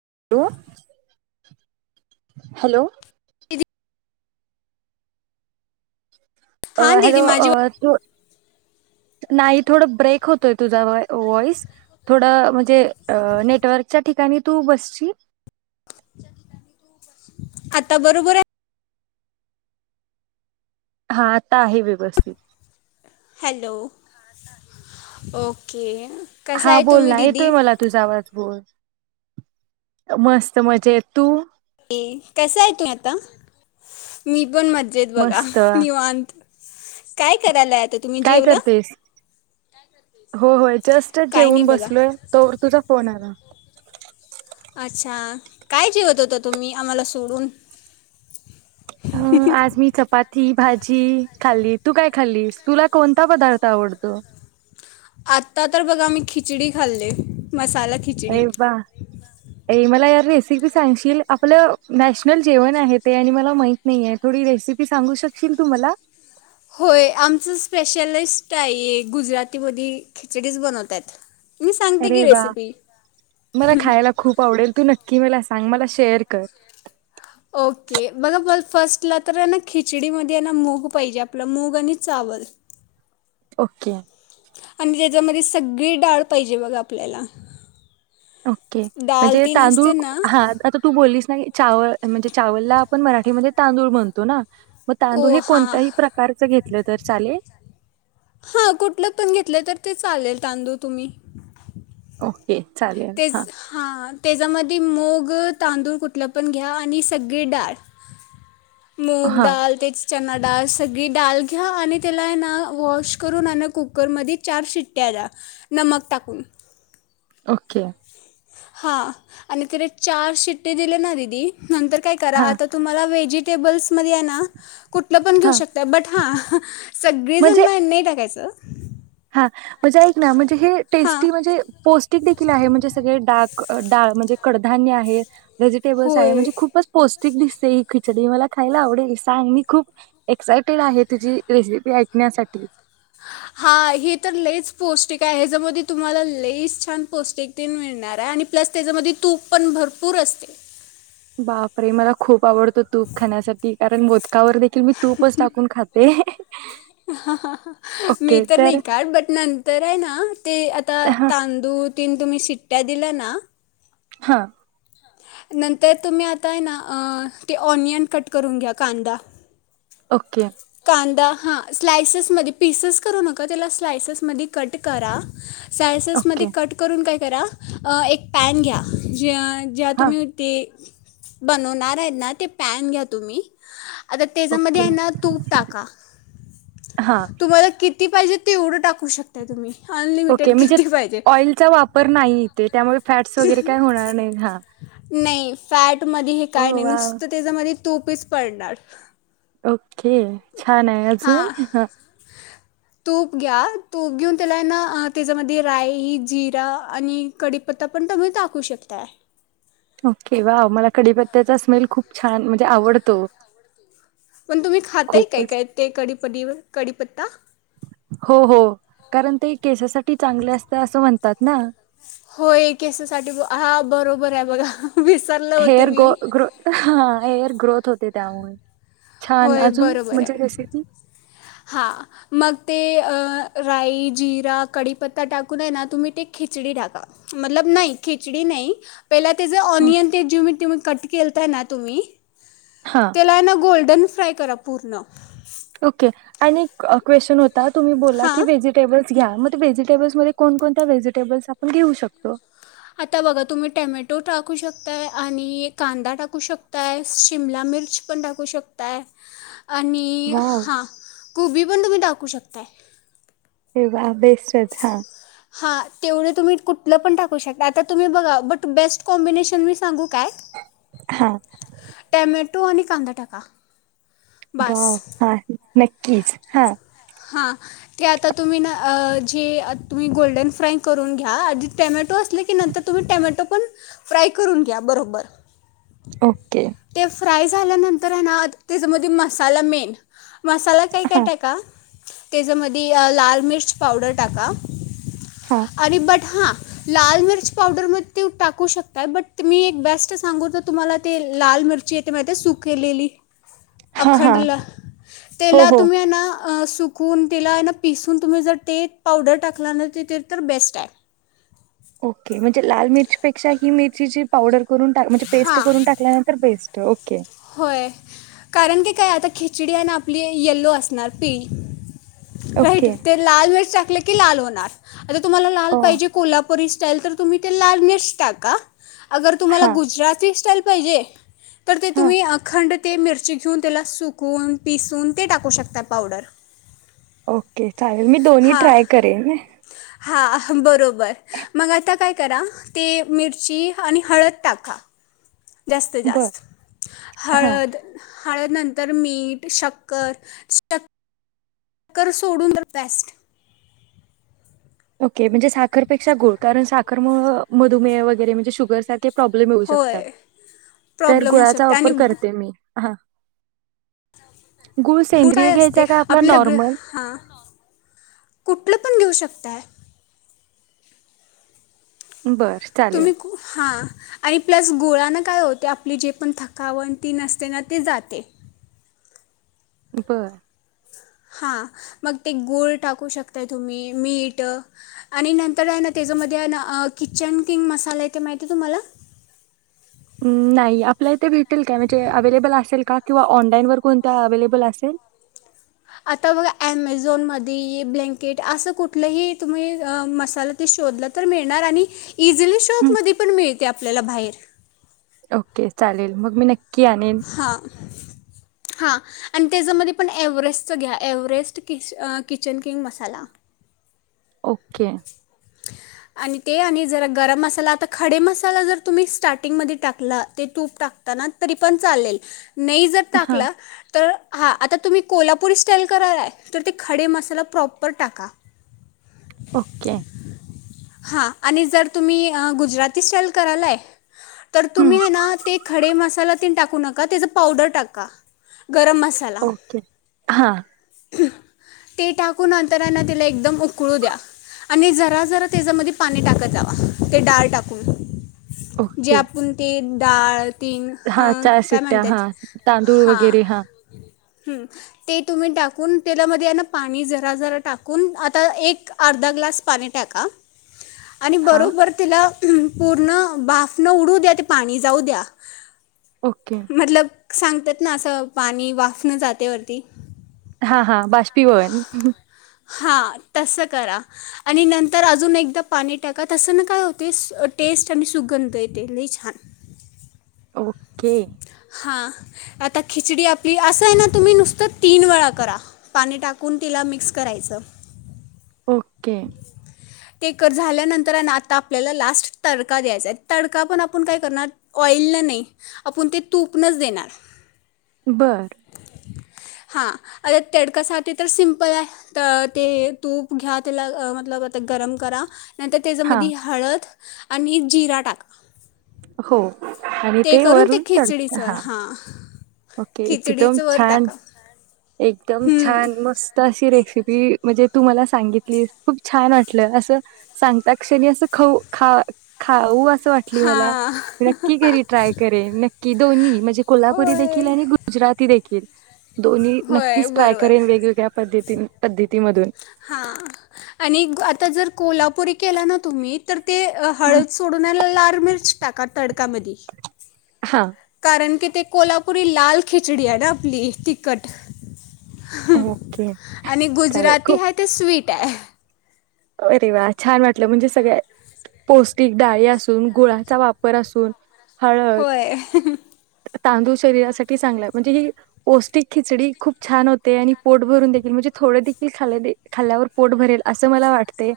[unintelligible] Hello दीदी अ हां हॅलो दीदी माझी अ तू नाही थोड ब्रेक होतोय तुझ वॉइस थोड म्हणजे नेटवर्कच्या ठिकाणी तू बस आता बरोबर आहे हा आता आहे व्यवस्थित हॅलो! ओके. कसा हा आहे बोल तुम्ही ना दीदी येतोय मला तुझा आवाज बोल. मस्त, मजेत. तू? कसंय हाय तू आता? मी- पण मज्जेत बघा मस्त निवांत. काय करायल्यात? काय करतेस? हो हो जस्टच काय नाही जेऊन बघा बसलोय तोवर तुझा फोन आला. अच्छा! काय जेवत होता तुम्ही आम्हाला सोडून? अ आज मी चपात् ती, भाजी खाल्ली. तू काय खाल्लीस, तुला कोणता पदार्थ आवडतो? आता तर बघा मी खिचडी खाल्लेय मस् अय बा अय मला या रेस् सिपी सांगशील आपलं मॅश्- नल जेवण आहे ते आणि मला माहि्- नायि आह थोडी रेसिपी सांगू शकशील तू मला होय आमच स्पेसिलीस्ट आहे गुजरातीमध्ये खिचडीच बनवतायत् अरे वा! मला खायला खूप आवडेल तू नक्की मला असं आणि मला शेअर कर. ओके. बघा ब फर्स्टला तर ना खिचडीमध्ये ना मूग पाहिजे आपलं मूग आणि चावल. ओके. आणि त्याच्यामध्ये सगळी डाळ पाहिजे बघा आपल्याला. ओके डाळ म्हणजे ती तांदूळ नसते ना हा आता तू बोललीस ना चावल म्हणजे चावलला, पण मराठीमध्ये तांदूळ म्हणतो ना मग ओ तांदूळ हे हा, कोणत्याही प्रकारचं घेतलं तर चालेल हा कुठलं पण घेतलं तर ते चालेल. तांदूळ तुम्ही ओ के चालेल, हा तेच हां त्याच्यामध्ये मुग, तांदूळ कुठलं पण घ्या आणि सगळी डाळ. हा मूगडाल तेच- चना डाळ सगळी डाळ घ्या आणि त्याला हाय ना वॉश करून आणि कुकरमध्ये चार शिट्ट्या द्या [inaudible] टाकून. ओके हां आणि तिला चार शिट्टी दिले ना दिदी - नंतर काय करा हा आता तुम्हाला व्हेजि् टेबल्स मध्ये आहे ना- कुठलं पण घेऊ हा शकताय बट हा सगळीजन म्हणजे नाही टाकायचे. हा म्हणजे ऐक ना, म्हणजे हे हां टेस्टी म्हणजे पौष्टिक देखील आहे म्हणजे सगळे डाग, डाळ म्हणजे कडधान्य आहे. व्हेजिटेबल्स आहे होय म्हणजे खूपच पोस्ट ठीक दिसते ही खिचडी मला खायला आवडेल सांग मी खूप एक्सायटेड आहे तुझी रेसिपी ऐकण्यासाठी हा हे तर लेस पौष्टिक आहे ह्याच्यामध्ये तुम्हाला लेस छान पौष्टिकतेन मिळणार आहे आणि प्लस त्याच्यामध्ये तूप पण भरपूर असते. बापरे मला खूप.... आवडतो तूप खाण्यासाठी कारण ब का वर देखील मी तूपच टाकून खाते. मी तर नाही का बटणान तर आहे ना? ते आता हा तांदूळ, तीन तुम्ही शिट्या दिल्या ना, हा, नंतर तुम्ही आता आहे ना ते ऑनियन कट करून घ्या कांदा. ओके. कांदा हा स्लाइसेस मधी, पीसेस करू नका. त्याला स्लाइसेस मध्ये कट करा. सायसेस ओके मध्ये कट करून काही करा. अ एक पॅन घ्या. जे ज्या हा तुम्ही ते बनवणार आहेत ना ते पॅन घ्या तुम्ही. आता त्याच्यामध्ये ओके आहे ना तूप टाका. हा तुम्हाला कि ती पाहिजेत, तेवढं टाकू शकता तुम्ही. ओके अनलिमिटेड म्हणजे किती पाहिजे, ऑइलचा वापर नाही इथे त्यामुळे फॅट्स वगैरे काय होणार नाही हा नाही फॅट मध्ये हे हो काही नही. वा नुसत त्याच्यामधी तुपीच पडणार ओक के छान आहे. हां अजून? तूप घ्या. तूप घेऊन त्याला ना त्याच्यामध्ये राई जिरा आणि कढीपत्ता पण तुम्ही टाकू शकताय. ओके. वाव! मला कढीपत्त्याचा स्मेल खूप छान म्हणजे आवडतो. पण तुम्ही खाताय काय खूपच काय ते की कढीपडी, कढिपत्ता? हो हो. कारण ते केससाठी चांगले असत असं म्हणतात ना. होय केससाठी. हा बरोबर आहे बघा. विसरलं होते हेअर ग मी ग्रो हां, हेअर ग्रोथ होते. त्यामुळे. छान! होय अजून? म्हणजे रेसिपी. हा. मग ते राई जिरा कढीपत्ता टाकून आहे ना तुम्ही ते खिचडी टाका. मतलब नाही, खिचडी नाही. पहिला ते जे ऑनिन ते जेव कट केलताय ना तुम्ही? हा त्याला ना गोल्डन फ्राय करा पूर्ण. ओके आणि एक क्वेशन होत ता. तुम्ही बोलला की हां वेजिटेबल घ्या. मग व्हेजिटेबल्समध्ये कोण कोणत्या व्हेजिटेबल्स आपण घेऊ शकतो? आता बघा तुम्ही टॅमेटो टाकू शकताय. आणि कांदा टाकू शकताय, शिमला मिर्च पण टाकू शकताय आणि वाव हां कोबी पण तुम्ही टाकू शकताय. [unintelligible] [unintelligible] हा हां तेवढे तुम्ही कुठलं पण टाकू शकता. आता तुम्ही बघा बट बेस्ट कॉम्बिनेशन मी सांगू काय? हा टॅमे टो आणि कांदा टाका [unintelligible] हा हा ते आता तुम्ही ना अ जे तुम्ही गोल्डन फ्राय करून घ्या. आधी तू टामॅटो असल की नंतर तुम्ही टामॅटो पण फ्राय करून घ्या बरोबर ओके ते फ्राय झाल्यानंतर हाय ना त्याच्यामध्ये मसाला मेन मसाला काय काय हा टेका त्याजामधी लाल मिर्च पावडर टाका. हा अरी बट हा लाल मिरच पावडर म ते टाकू शक बट मी एक बेस्टच सांगू जर तुम्हाला ते लाल मिरची येते माहिेतीये सुकेलेली हा हा हो हो आ सुकून तेला हेना पिसून तुम्ही जर ते पावडर टाकला ना ते तर बेस्ट आहे. ओके म्हणजे लाल मिरचीपेक्षा ही मिरची ची पावडर करून टा म्हणजे पेस्ट हां करून टाकल्यानंतर बेस्ट त ओके होय कारण की काय आता खिचडी आहे आपली येल्लो असणार पी राईट ओके ते लाल मिरच टाकले की लाल होणार [unintelligible] आता तुम्हाला लाल अ पाहिजे कोल्हा री स्टाईल तर तुम्ही ते लाल मिर्च टाका. अगर तुम्हाला हा गुजराती स्टाईल पईजे तर हा तुम्ही अखंड ते मिरची घेऊन त्याला सुकवून पिसून ते टाकू शकता पावडर. ओके चालेल, मी दोन्ही ट्राय करेन हा, बरोब व, मग आता काय करा, ते मिरची आणि हळद टाका. जास्त बर जास्त, हा हळद हळदनंतर मीठ, शक्कर स्टक करु सोडून द पेस्ट. ओके म्हणजे साखरपेक्षा गुळ, कारण साखर मुळ मधुमेह वगैरे म्हणजे शुगर सारखे प्रॉब्लेम येऊ होय शकतात. तर प्रॉब्लेम होऊ गुळाचा शकते आणि वापर गु- करते मी. हां, हो काय असते, आपले ग हां कुठलं पण घेऊ शक ताय. बर चालेल तुम्ही, कु हं. आणि प्लस गुळा न काय होते आपली जे पण थकावण तीन असते ना ते जाते. बर. हां, मग ते गुळ टाकू शकताय तुम्ही मीठ, आणि नंतर आहे ना त्याच्यामध्ये आहे ना आं किचन किंग मसाले ते माहिती तुम्हाला? नाही, आपल्या इथे भेट भेटेल काय, चे अवेलेबल असेल का? किंवा ऑनलाईन वर कोणत्या अवेलेबल असेल? आता बघा ऍमेझॉनमध्ये ब्लँकेट असं कुठलंही तुम्ही अं मसाला ते शोधला तर मिळणार, आणि इझिली शॉपमध्ये पण मिळते आपल्याला बाहेर. ओके चालेल, मग मी नक की आणेन. हां हां, आणि तेज्यामध्ये पण एव्हरेस्टचं घ्या, एव्हरेस्ट किच अं किचन किंग मसाला. ओके. आणि ते आणि जरा गरम मसाला आता खडे मसाला जर तुम्ही स्टार्टिंगमध्ये टाकला ते तूप टाकताना तरी पण चालेल. नई जर हां टाकला तर हां, आता तुम्ही कोल्हापुरी स्टाईल करालाय तर ते खडे मसाला प्रॉपर टाका. ओके. हां, आणि जर तुम्ही अं गुजराती स्टाईल करालाय तर हं, तुम्ही हाय ना ते खडे मसालात तेन टाकू नका तेजं पावडर टाका. गरम मसाला ओके हा ते टाकून अंतरानं तिला एकदम उप उकाळू द्या आणि जरा जरा त्याच्यामध्ये पाणी टाकत जावा ते डाळ टाकून जे ओके आपूण ते डाळ तीन ह हां, काय शिट्ट्या म्हणतात हां, तांदूळ हां वगैरे हम्म ते तुम्ही टाकून तेलामध्ये ना पाणी जरा जरा टाकून आता एक अर्धा ग्लास पाणी टाका. आणि हां, बरोबर तिला पूर्ण बाफ न उडू द्या ते पाणी जाऊ द्या. ओके मतलब सांगतात ना असं पाणी वाफणं जातेवरती हा हा बाष्पीभवन हां तसं करा आणि नंतर अजून एकदा पाणी टाका तसं ना का टेस्ट आणि सुगंध येते लय छान ओके. हां आता खिचडी आपली असं आहे ना तुम्ही नुसतं तीन वेळा करा पाणी टाकून तिला मिक्स करायचं ओके ते कर झाल्यानंतर आता आपल्याला लास्ट तडका द्यायचा आहे तडका पण आपण काय करणार ऑइलन नाही आपण ते तूपनंच देणार. बरं हा अ तेडकासाठी तर सिम्पल आहे ते तूप घ्या त्याला मतलब गरम करा. नंतर हां, त्याच्यामधी हळद आणि जिरा टाका हो आणि ते करून वरून तडत खिचडीचवर हा हां ओके एकदम खिचडीचं वर छान. टाका एकदम हम्म, छान मस्त अशी रेसिपी म्हणजे तू मला सांगितली खूप छान वाटलं असं सांगता क्षणी असं खाऊ खा खाऊ अस वाटली मला हां नक्की घरी ट्राय करेन नक्की दोन्ही म्हणजे कोल्हापुरी होय देखील आणि गुजराती देखील. होय नक्कीच ट्राय बरोबर करेन वेगवेगळ्या पद्धती पद्धतीमधून हां आणि ग- आता जर कोल्हापुरी केला ना तुम्ही तर ते हा हळद सोडण्याला लाार मिर च टाका तडकामधी हा कारण की ते कोल्हापुरी लाल खिचडी आहे ना आपली तिखट ओके आणि चालेल गुजराती खूप हाय ते स्वीट [unintelligible] अरे वा छान वाटलं म्हणजे सगळ्यात पौष्टिक डाळी असून गुळाचा वापर असून हळद होय तांदूळ शरीरासाठी चांगला म्हणजे ही पौष्टिक खिचडी खूप छान होते आणि पोट भरून देखील म्हणजे थोडे देखील खाल्याने खाल्ल्यावर पोट भरेल असं मला वाटत ते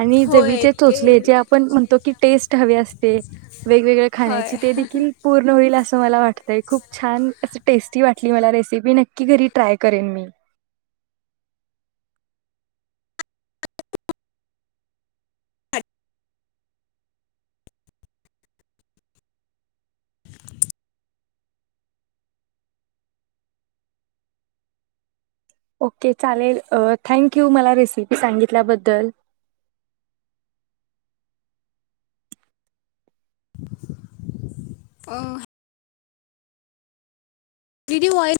आणि होय जबीचे ते चोचले जे आपण म्हणतो की टेस्ट हवे असते वेगवेगळ्या खाण्याची होय ते देखील पूर्ण होईल अस तुमाला वाटतय खूप छान अस टेस्टी वाटली मला रेसिपी नक्की घरी ट्राय करेन मी ओके चालेल अ थँक्यू मला रेसिपी सांगितल्याबद्दल अ दीदी वाई